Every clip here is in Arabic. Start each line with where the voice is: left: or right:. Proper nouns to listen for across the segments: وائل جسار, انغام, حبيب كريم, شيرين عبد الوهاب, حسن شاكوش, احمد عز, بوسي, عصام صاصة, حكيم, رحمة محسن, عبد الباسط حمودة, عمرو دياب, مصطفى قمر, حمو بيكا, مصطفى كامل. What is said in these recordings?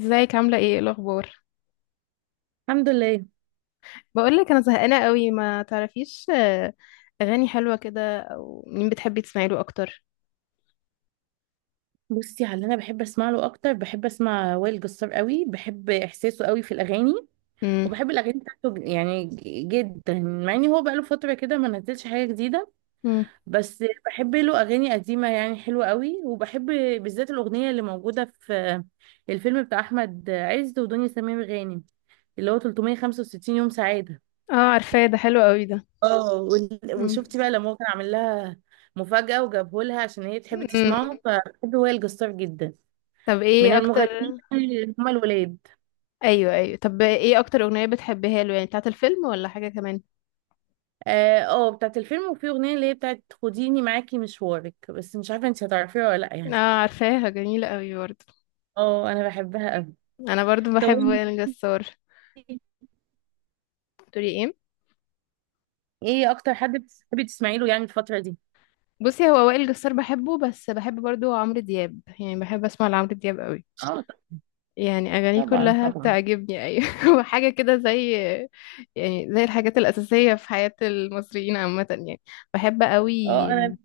left: ازيك؟ عاملة ايه الأخبار؟
right: الحمد لله.
left: بقولك أنا زهقانة قوي ما تعرفيش. أغاني حلوة كده، أو مين بتحبي تسمعي له أكتر؟
right: بصي، على اللي انا بحب اسمع له اكتر بحب اسمع وائل جسار قوي، بحب احساسه قوي في الاغاني.
left: مم.
right: وبحب الاغاني بتاعته يعني جدا، مع ان هو بقاله فتره كده ما نزلش حاجه جديده.
left: مم.
right: بس بحب له اغاني قديمه يعني حلوه قوي، وبحب بالذات الاغنيه اللي موجوده في الفيلم بتاع احمد عز ودنيا سمير غانم، اللي هو 365 يوم سعاده.
left: اه، عارفاه، ده حلو قوي ده.
right: اه،
left: مم.
right: وشفتي بقى لما هو كان عامل لها مفاجاه وجابه لها عشان هي تحب
left: مم.
right: تسمعه، فبحب وائل جسار جدا.
left: طب
right: من
left: ايه
right: المغنيين
left: أكتر؟
right: اللي هما الولاد.
left: أيوه أيوه، طب ايه أكتر أغنية بتحبيها له؟ يعني بتاعة الفيلم ولا حاجة كمان؟
right: اه، بتاعت الفيلم، وفي اغنيه اللي هي بتاعت خديني معاكي مشوارك، بس مش عارفه انت هتعرفيها ولا لا يعني.
left: اه عارفاها، جميلة قوي برضه.
right: اه انا بحبها قوي.
left: أنا برضه
right: طب
left: بحب
right: وانت،
left: وائل جسار. تقولي ايه؟
right: ايه اكتر حد بتحبي تسمعي له يعني الفتره دي؟
left: بصي، هو وائل جسار بحبه، بس بحب برضه عمرو دياب، يعني بحب أسمع لعمرو دياب قوي.
right: اه،
left: يعني أغانيه
right: طبعا
left: كلها
right: طبعا.
left: بتعجبني، أيوة. وحاجة كده زي، يعني زي الحاجات الأساسية في حياة المصريين عامة يعني. بحب قوي.
right: اه انا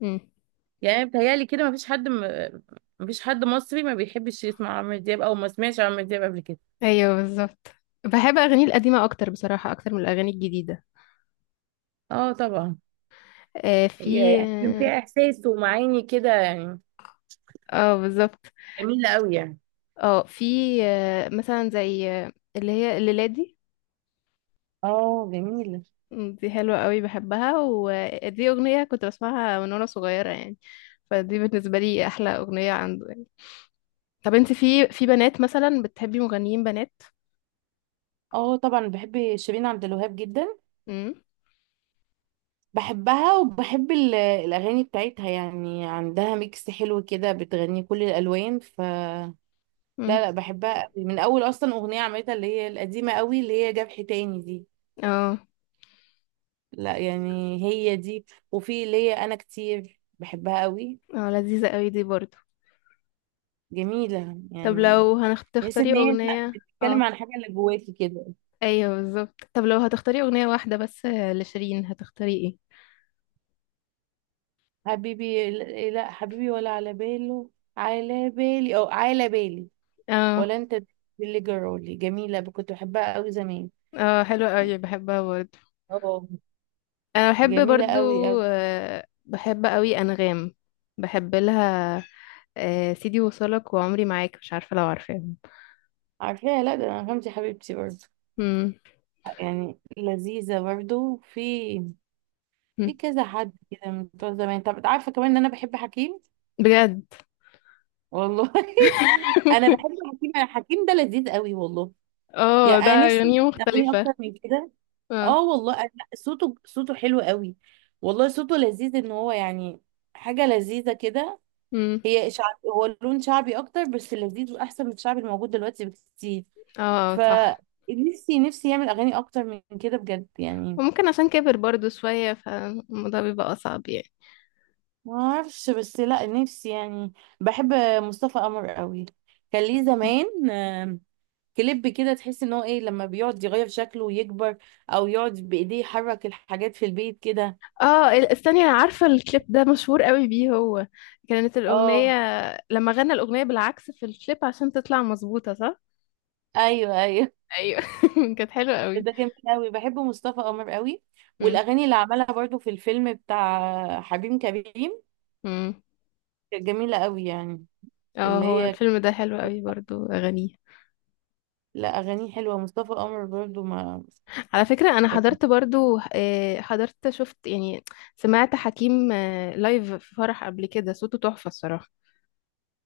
left: مم.
right: يعني بتهيألي كده مفيش حد مصري ما بيحبش يسمع عمرو دياب او ما سمعش عمرو دياب قبل كده.
left: أيوة بالظبط. بحب أغانيه القديمة أكتر بصراحة، أكتر من الأغاني الجديدة.
right: اه طبعا.
left: آه
right: هي
left: في
right: يعني كان فيها
left: اه.
right: احساس ومعاني كده يعني،
left: آه، بالظبط.
right: جميله قوي يعني.
left: اه في، آه مثلا زي اللي هي الليلة دي.
right: اه جميله.
left: دي حلوة قوي بحبها، ودي أغنية كنت بسمعها من وأنا صغيرة يعني. فدي بالنسبة لي أحلى أغنية عنده. طب انت، في بنات مثلا بتحبي مغنيين بنات؟
right: اه طبعا بحب شيرين عبد الوهاب جدا،
left: امم.
right: بحبها وبحب الاغاني بتاعتها، يعني عندها ميكس حلو كده، بتغني كل الالوان ف... لا
left: امم.
right: لا، بحبها قوي من اول اصلا اغنيه عملتها، اللي هي القديمه قوي اللي هي جبح تاني دي.
left: اه.
right: لا يعني هي دي. وفي اللي هي انا كتير بحبها قوي،
left: اه، لذيذة قوي دي برضو.
right: جميله
left: طب
right: يعني.
left: لو
right: تحس
left: هتختاري
right: ان هي
left: اغنية
right: بتتكلم
left: اه،
right: عن حاجه اللي جواكي كده.
left: ايوه بالظبط، طب لو هتختاري اغنية واحدة بس لشيرين هتختاري ايه؟
right: حبيبي، لا حبيبي، ولا على باله، على بالي او على بالي،
left: اه.
right: ولا انت، اللي جرالي، جميلة، كنت بحبها قوي زمان.
left: اه، حلوة قوي بحبها برضو.
right: اه
left: انا بحب
right: جميلة
left: برضو،
right: قوي قوي.
left: آه، بحب قوي انغام، بحب لها آه سيدي وصلك وعمري معاك، مش عارفة لو عارفاهم.
right: عارفاها، لا ده انا غمزة حبيبتي برضه،
left: امم.
right: يعني لذيذة برضه. في كذا حد كده من بتوع زمان. طب عارفة كمان ان انا بحب حكيم؟
left: بجد؟
right: والله، انا بحب حكيم، أنا حكيم ده لذيذ قوي والله.
left: اه،
right: يعني
left: ده
right: انا نفسي
left: اغانيه
right: اغنية
left: مختلفة.
right: اكتر من كده.
left: اه.
right: اه والله، لا، صوته حلو قوي، والله صوته لذيذ، ان هو يعني حاجة لذيذة كده.
left: امم.
right: هي شعب، هو لون شعبي اكتر، بس لذيذ واحسن من الشعبي الموجود دلوقتي بكتير.
left: اه. اه، صح.
right: فنفسي نفسي نفسي يعمل اغاني اكتر من كده بجد يعني.
left: وممكن عشان كبر برضو شوية، فالموضوع بيبقى أصعب يعني.
right: ما اعرفش، بس لا نفسي يعني. بحب مصطفى قمر قوي. كان ليه زمان كليب كده، تحس ان هو ايه لما بيقعد يغير شكله ويكبر، او يقعد بايديه يحرك الحاجات في البيت كده.
left: اه، استني، انا عارفة الكليب ده مشهور قوي بيه هو. كانت الأغنية
right: اه
left: لما غنى الأغنية بالعكس في الكليب عشان تطلع مظبوطة، صح؟
right: ايوه ايوه.
left: ايوه. كانت حلوة قوي.
right: ده جميل قوي، بحب مصطفى قمر قوي.
left: مم.
right: والاغاني اللي عملها برضو في الفيلم بتاع حبيب كريم
left: مم.
right: كانت جميلة قوي يعني.
left: اه،
right: اللي
left: هو
right: هي
left: الفيلم
right: كانت-
left: ده حلو قوي، برضو أغانيه.
right: لا أغانيه حلوة، مصطفى قمر برضو ما...
left: على فكرة أنا
right: يعني
left: حضرت برضو، حضرت شفت يعني، سمعت حكيم لايف في فرح قبل كده، صوته تحفة الصراحة.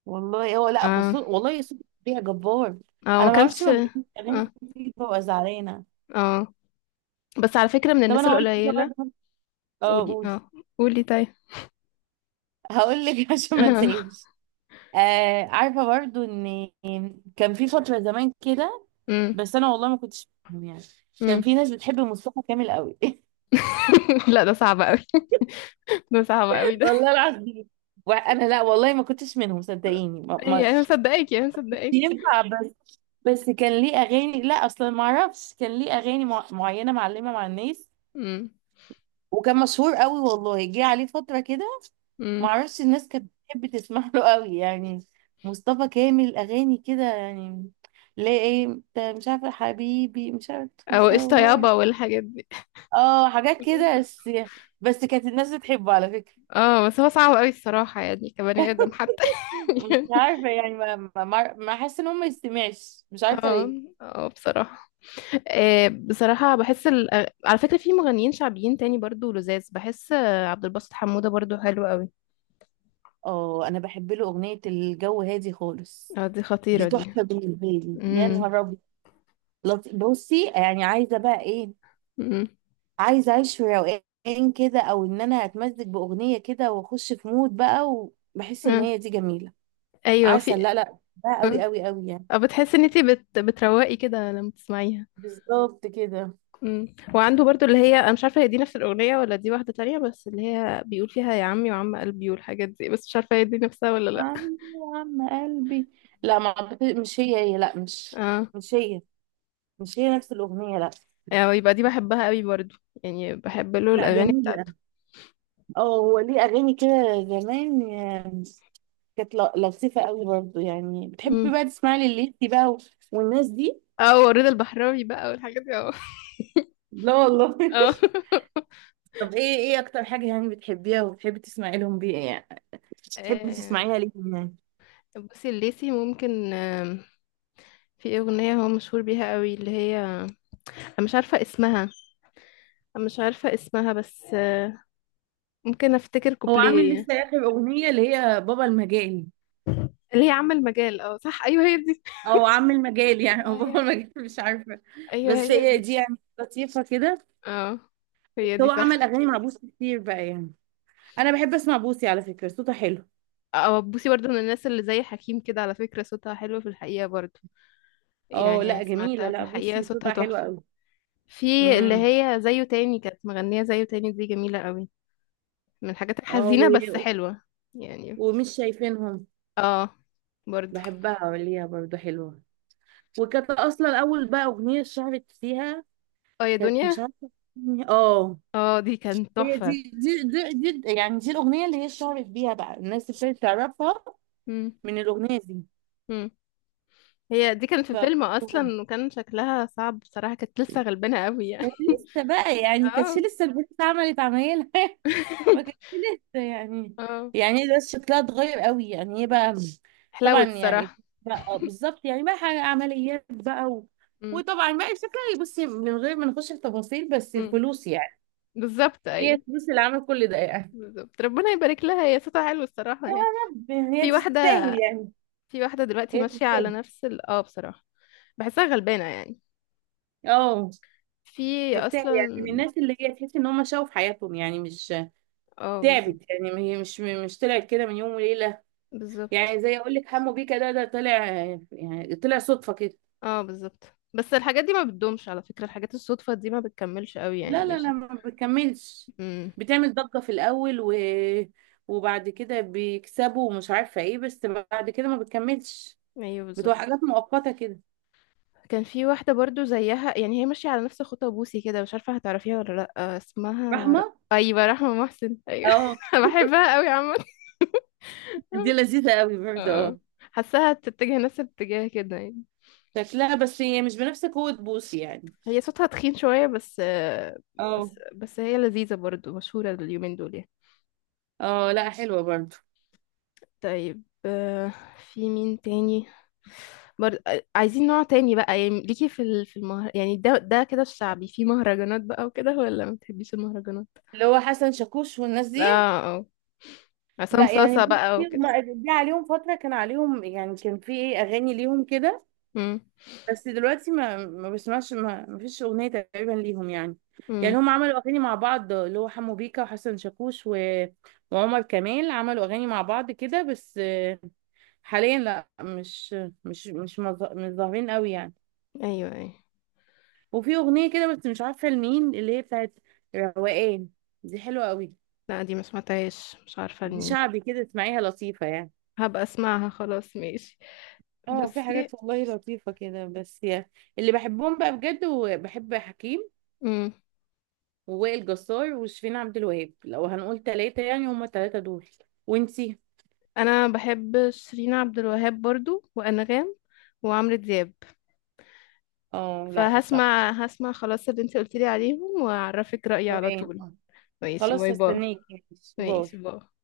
right: والله هو، لا
left: اه.
right: فصول والله، صوت بيها جبار.
left: اه، ما
right: أنا ما اعرفش،
left: كانش
right: ما
left: اه.
right: بيحبش أغاني دي، ببقى زعلانة.
left: اه، بس على فكرة من
right: طب
left: الناس
right: أنا هقول لك حاجة
left: القليلة.
right: برضو. اه
left: قولي
right: قولي،
left: اه. قولي طيب.
right: هقول لك عشان ما انساهمش. آه، عارفة برضو إن كان في فترة زمان كده،
left: امم.
right: بس أنا والله ما كنتش فاهم يعني. كان
left: امم.
right: في ناس بتحب مصطفى كامل قوي.
left: لا، ده صعب قوي، ده صعب قوي ده.
right: والله العظيم. وأنا لا والله ما كنتش منهم، صدقيني، ما
left: هي انا مصدقاكي، انا مصدقاكي.
right: ينفع. بس كان ليه اغاني، لا اصلا ما اعرفش، كان ليه اغاني معينه معلمه مع الناس.
left: امم.
right: وكان مشهور قوي، والله جه عليه فتره كده، ما
left: امم.
right: اعرفش، الناس كانت بتحب تسمع له قوي يعني، مصطفى كامل، اغاني كده يعني. لا ايه، انت مش عارفه حبيبي، مش عارفه
left: او قشطة
right: تصور.
left: يابا والحاجات دي.
right: اه حاجات كده بس. بس كانت الناس بتحبه على فكره.
left: اه، بس هو صعب قوي الصراحة، يعني كبني آدم حتى.
right: مش
left: يعني.
right: عارفه يعني، ما حاسه ان هو ما يستمعش، مش عارفه
left: اه.
right: ليه.
left: اه بصراحة. آه بصراحة، بحس على فكرة في مغنيين شعبيين تاني برضو لذاذ، بحس عبد الباسط حمودة برضو حلو قوي.
right: اه انا بحب له اغنيه الجو هادي خالص.
left: اه، دي
right: دي
left: خطيرة دي.
right: تحفة بالنسبة لي، يا
left: امم.
right: نهار أبيض. بصي، يعني عايزة بقى إيه؟
left: امم.
right: عايزة أعيش في روقان كده، أو إن أنا أتمزج بأغنية كده وأخش في مود بقى، وبحس إن
left: آه.
right: هي دي جميلة.
left: ايوه
right: عسل،
left: في.
right: لا لا بقى،
left: مم.
right: أوي أوي أوي يعني.
left: أو بتحسي ان انتي بتروقي كده لما تسمعيها؟
right: بالظبط كده.
left: مم. وعنده برضو، اللي هي انا مش عارفه هي دي نفس الاغنيه ولا دي واحده تانية، بس اللي هي بيقول فيها يا عمي وعم قلبي والحاجات دي، بس مش عارفه هي دي نفسها ولا لا.
right: عم عم قلبي. لا ما مش هي، لا، مش
left: اه.
right: مش هي، مش هي نفس الأغنية، لا.
left: يعني يبقى دي بحبها قوي برضو، يعني بحب له
right: لا
left: الاغاني
right: جميلة.
left: بتاعته.
right: اه هو ليه أغاني كده زمان، كانت لطيفة قوي برضو. يعني بتحبي
left: امم.
right: بقى تسمعي لليسي بقى والناس دي؟
left: اه، ورضا البحراوي بقى والحاجات دي، اه.
right: لا والله.
left: اه.
right: طب ايه اكتر حاجة يعني بتحبيها وبتحبي تسمعي لهم بيها يعني، بتحبي
left: آه،
right: تسمعيها ليه يعني؟
left: بصي الليسي ممكن، في اغنيه هو مشهور بيها قوي اللي هي، انا مش عارفه اسمها انا مش عارفه اسمها بس ممكن افتكر
right: هو عامل
left: كوبليه.
right: لسه اخر اغنية اللي هي بابا المجال،
left: اللي هي عامة المجال، اه صح، ايوه هي دي.
right: او عامل مجال يعني،
left: ايوه
right: او بابا
left: هي
right: المجال مش عارفة.
left: ايوه
right: بس
left: هي
right: هي
left: دي.
right: دي يعني لطيفة كده.
left: اه.
right: بس
left: هي دي،
right: هو عمل
left: صح.
right: اغاني مع بوسي كتير بقى يعني. انا بحب اسمع بوسي، على فكرة صوتها حلو.
left: اه، بوسي برضه من الناس اللي زي حكيم كده، على فكرة صوتها حلو في الحقيقة برضه.
right: اه
left: يعني أنا
right: لا جميلة،
left: سمعتها في
right: لا
left: الحقيقة،
right: بوسي
left: صوتها
right: صوتها حلو
left: تحفة.
right: قوي.
left: في اللي
right: امم.
left: هي زيه تاني، كانت مغنية زيه تاني، دي جميلة قوي، من الحاجات
right: اه
left: الحزينة بس حلوة يعني.
right: ومش شايفينهم،
left: اه. برضه.
right: بحبها ليها برضه حلوة. وكانت أصلا أول بقى أغنية اشتهرت فيها
left: اه يا
right: كانت،
left: دنيا،
right: مش عارفة. اه
left: اه دي كانت
right: هي
left: تحفة.
right: دي يعني دي الأغنية اللي هي اشتهرت بيها بقى، الناس ابتدت تعرفها
left: مم.
right: من الأغنية دي.
left: مم. هي دي كانت في
right: ف
left: فيلم اصلا، وكان شكلها صعب بصراحة، كانت لسه غلبانة قوي يعني.
right: كانت لسه بقى، يعني كانت
left: اه.
right: لسه البنت عملت عمايلها، ما كانش لسه يعني.
left: اه،
right: يعني ده شكلها اتغير قوي يعني، ايه بقى؟
left: حلاوة
right: طبعا يعني،
left: الصراحة.
right: بقى بالظبط يعني، بقى حاجة عمليات بقى
left: امم.
right: وطبعا بقى شكلها، بصي من غير ما نخش في تفاصيل، بس
left: امم.
right: الفلوس يعني.
left: بالظبط
right: هي
left: ايوه.
right: الفلوس اللي عملت كل ده يعني.
left: بالظبط، ربنا يبارك لها، هي صوتها حلو الصراحة
right: يا
left: يعني.
right: رب هي
left: في واحدة
right: تستاهل يعني،
left: في واحدة دلوقتي
right: هي
left: ماشية على
right: تستاهل.
left: نفس ال، اه بصراحة بحسها غلبانة يعني.
right: اه
left: في
right: تستاهل يعني،
left: اصلا.
right: من الناس اللي هي تحس ان هم شافوا في حياتهم يعني، مش
left: اه بالظبط.
right: تعبت يعني، هي مش طلعت كده من يوم وليلة.
left: بالظبط.
right: يعني زي اقول لك، حمو بيكا ده طلع، يعني طلع صدفة كده.
left: اه بالظبط، بس الحاجات دي ما بتدومش على فكرة، الحاجات الصدفة دي ما بتكملش قوي
right: لا
left: يعني
right: لا
left: مش.
right: لا، ما بتكملش،
left: امم.
right: بتعمل ضجة في الأول وبعد كده بيكسبوا ومش عارفة ايه، بس بعد كده ما بتكملش،
left: ايوه
right: بتبقى
left: بالظبط.
right: حاجات مؤقتة كده.
left: كان في واحدة برضو زيها يعني، هي ماشية على نفس خطى بوسي كده، مش عارفة هتعرفيها ولا لأ، اسمها
right: فاهمة؟
left: أيوة رحمة محسن، أيوة.
right: اه
left: بحبها قوي عامة.
right: دي لذيذة قوي برضه.
left: اه،
right: اه
left: حاساها تتجه نفس الاتجاه كده يعني.
right: شكلها، بس هي مش بنفس قوة بوسي يعني.
left: هي صوتها تخين شوية بس
right: اه
left: بس هي لذيذة برضو، مشهورة اليومين دول يعني.
right: اه لا، حلوة برضه.
left: طيب، في مين تاني برضه؟ عايزين نوع تاني بقى، يعني ليكي في المهر يعني، ده كده الشعبي، في مهرجانات بقى وكده، ولا ما بتحبيش المهرجانات؟
right: اللي هو حسن شاكوش والناس دي.
left: اه. اه. عصام
right: لا يعني
left: صاصة بقى
right: بصي،
left: وكده.
right: هما جه عليهم فترة كان عليهم يعني، كان في ايه أغاني ليهم كده،
left: امم.
right: بس دلوقتي ما بسمعش، ما فيش اغنيه تقريبا ليهم يعني. يعني
left: امم.
right: هم عملوا اغاني مع بعض، اللي هو حمو بيكا وحسن شاكوش وعمر كمال، عملوا اغاني مع بعض كده، بس حاليا لا، مش ظاهرين قوي يعني.
left: ايوه ايوه.
right: وفي اغنيه كده، بس مش عارفه لمين، اللي هي بتاعت روقان، دي حلوه قوي.
left: لا، دي ما سمعتهاش، مش عارفة
right: دي
left: لمين.
right: شعبي كده، اسمعيها لطيفه يعني.
left: هبقى اسمعها خلاص، ماشي.
right: اه في
left: بصي.
right: حاجات والله لطيفه كده، بس يعني. اللي بحبهم بقى بجد، وبحب حكيم
left: امم.
right: ووائل جسار وشيرين عبد الوهاب، لو هنقول ثلاثة يعني، هما الثلاثة دول. وانتي؟
left: انا بحب شيرين عبد الوهاب برضو، وانغام، وعمرو دياب.
right: اه لا صح.
left: فهسمع، هسمع خلاص اللي انت قلتيلي عليهم، واعرفك رأيي على
right: روقان.
left: طول. ماشي،
right: خلاص
left: باي باي.
right: هستناكي ماشي. باي.
left: ماشي، باي.